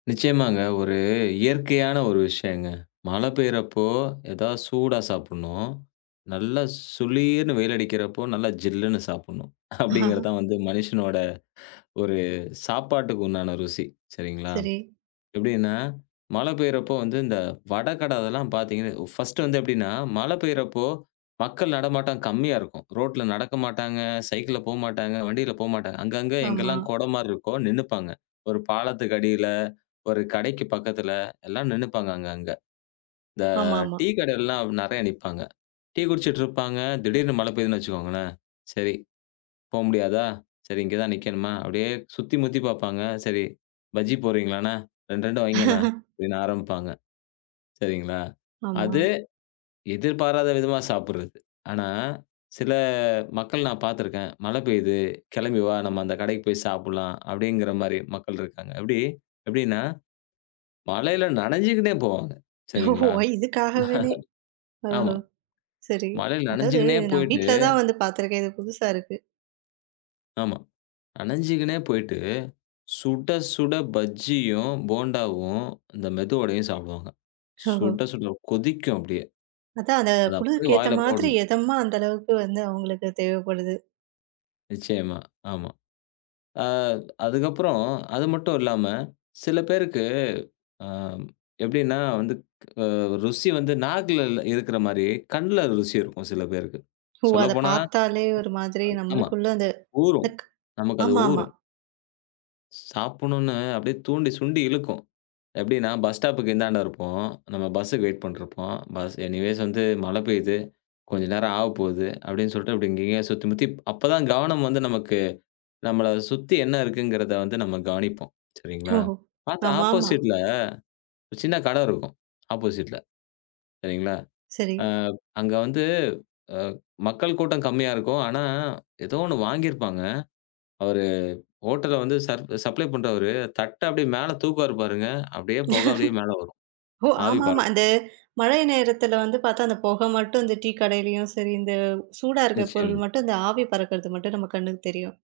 நிச்சயமாங்க. ஒரு இயற்கையான ஒரு விஷயங்க. மழை பெய்றப்போ, எதாவது சூடா சாப்புட்ணும், நல்லா சுளீர்ன்னு வெயில் அடிக்கிறப்போ நல்லா ஜில்லுன்னு சாப்புட்ணும். அப்படிங்கிற தான் வந்து மனுஷனோட ஒரு. சாப்பாட்டுக்கு உண்டான ருசி, சரிங்களா. சரி. எப்டின்னா, மழை பெய்யிறப்போ வந்து இந்த வட கட அதெல்லாம் பாத்தீங்கன்னா ஒ ஃபர்ஸ்ட்டு வந்து எப்படின்னா, மழை பெய்யிறப்போ, மக்கள் நடமாட்டம் கம்மியா இருக்கும். ரோட்டுல நடக்க மாட்டாங்க, சைக்கிள்ல போமாட்டாங்க, வண்டில போமாட்டாங்க. அங்கங்க ஆமா. எங்கல்லாம் கொட மாரி இருக்கோ நின்னுப்பாங்க. ஒரு பாலத்துக்கு அடியில, ஒரு கடைக்கு பக்கத்துல, எல்லாம் நின்னுப்பாங்க, அங்க அங்க. இந்த ஆமாமா. டீ கடையிலலாம் அப்டி நெறையா நிப்பாங்க. டீ குடிச்சிட்டு இருப்பாங்க, திடீர்னு மழை பெய்துன்னு வச்சுக்கோங்களேன், "சரி, போ முடியாதா? சரி ம். இங்க தான் நிக்கணுமா?" அப்படியே சுத்தி முத்தி பாப்பாங்க, "சரி பஜ்ஜி போடுறீங்களாண்ண? 2, 2 வைங்கண்ண" அப்டின்னு ஆரம்மிப்பாங்க. சரிங்களா. ஆமா. அது, எதிர்பாராத விதமா சாப்புட்றது. ஆனா, சில மக்கள் நான் பாத்திருக்கேன், மழை பெய்து கெளம்பி வா நம்ம அந்த கடைக்கு போய் சாப்புட்லாம், அப்படிங்கிற மாரி மக்கள் இருக்காங்க. அப்டி, எப்டினா, மழையில நனைஞ்சுகினே போவாங்க. ஓஹோஹோ! சரிங்களா, வய், இதுக்காகவனே ஆமா. ஓஹோ! சரி. மழையில அதாது நனைஞ்சுகினே நான் போயிட்டு வீட்ல தான் வந்து பாத்திருக்கேன். இது புதுசா இருக்கு! ஆமா, நனைஞ்சுகினே போய்ட்டு, சுட சுட பஜ்ஜியும், போண்டாவும், இந்த மெது வடையும் சாப்டுவாங்க. ஓஹோ! சுட சுட. கொதிக்கும் அப்டியே. அதான், அத அத அப்டியே குளிர்க்கு ஏத்த வாயில மாதிரி, போடணும். எதமா, அந்த அளவுக்கு வந்து அவுங்களுக்கு தேவைப்படுது. நிச்சயமா, ஆமா. ஆ அதுக்கப்புறம், அது மட்டும் இல்லாம, சில பேருக்கு, ஆம் எப்டின்னா, வந்துக் க ருசி வந்து நாக்குல இல்ல இருக்கிற மாரி கண்ல ருசி இருக்கும், சில பேருக்கு. ஓ! அத சொல்லப்போனா, பாத்தாலே ஒரு மாதிரி [unintelligible] ஆமா. நம்மளுக்குள்ள அந்த ஊறும். இந்தக் நமக்கு அது ஆமாமா. ஊறும். சாப்புணுன்னு அப்படியே தூண்டி, சுண்டி இழுக்கும். எப்டின்னா, பஸ் ஸ்டாப்புக்கு இந்தாண்ட இருப்போம், நம்ம பஸ்ஸுக்கு வெயிட் பண்ட்ருப்போம், பஸ் எனிவேஸ் வந்து மழை பெய்யுது, கொஞ்சம் நேரம் ஆவப்போது, அப்படின்னு சொல்ட்டு, அப்டி இங்கங்கயே சுத்தி முத்திப் அப்பதான் கவனம் வந்து நமக்கு, நம்மள சுத்தி என்ன இருக்குங்கிறத வந்து நம்ம கவனிப்போம், சரிங்களா! ஓஹோ! பாத்தா ஆமாமா. ஆப்போசிட்ல ஒரு சின்ன கடை இருக்கும், ஆப்போசிட்ல சரிங்களா, சரி. ஆ, அங்க வந்து அ மக்கள் கூட்டம் கம்மியா இருக்கும், ஆனா ஏதோ 1 வாங்கியிருப்பாங்க, அவரு ஹோட்டல்ல வந்து சர்ப் சப்ளை பண்றவரு தட்ட அப்டியே மேல தூக்குவாரு பாருங்க, அப்டியே புகை அப்டியே மேல வரும், ஓ! ஆவி ஆமாமா. பறக்கும். அது, மழை நேரத்தில வந்து பாத்தா, அந்த புகை மட்டும் இந்த டீ கடையிலயும் சரி, இந்த சூடா இருக்க நிச்சயமா. பொருள் மட்டும் இந்த ஆவி பறக்குறது மட்டும் நம்ம கண்ணுக்கு தெரியும்.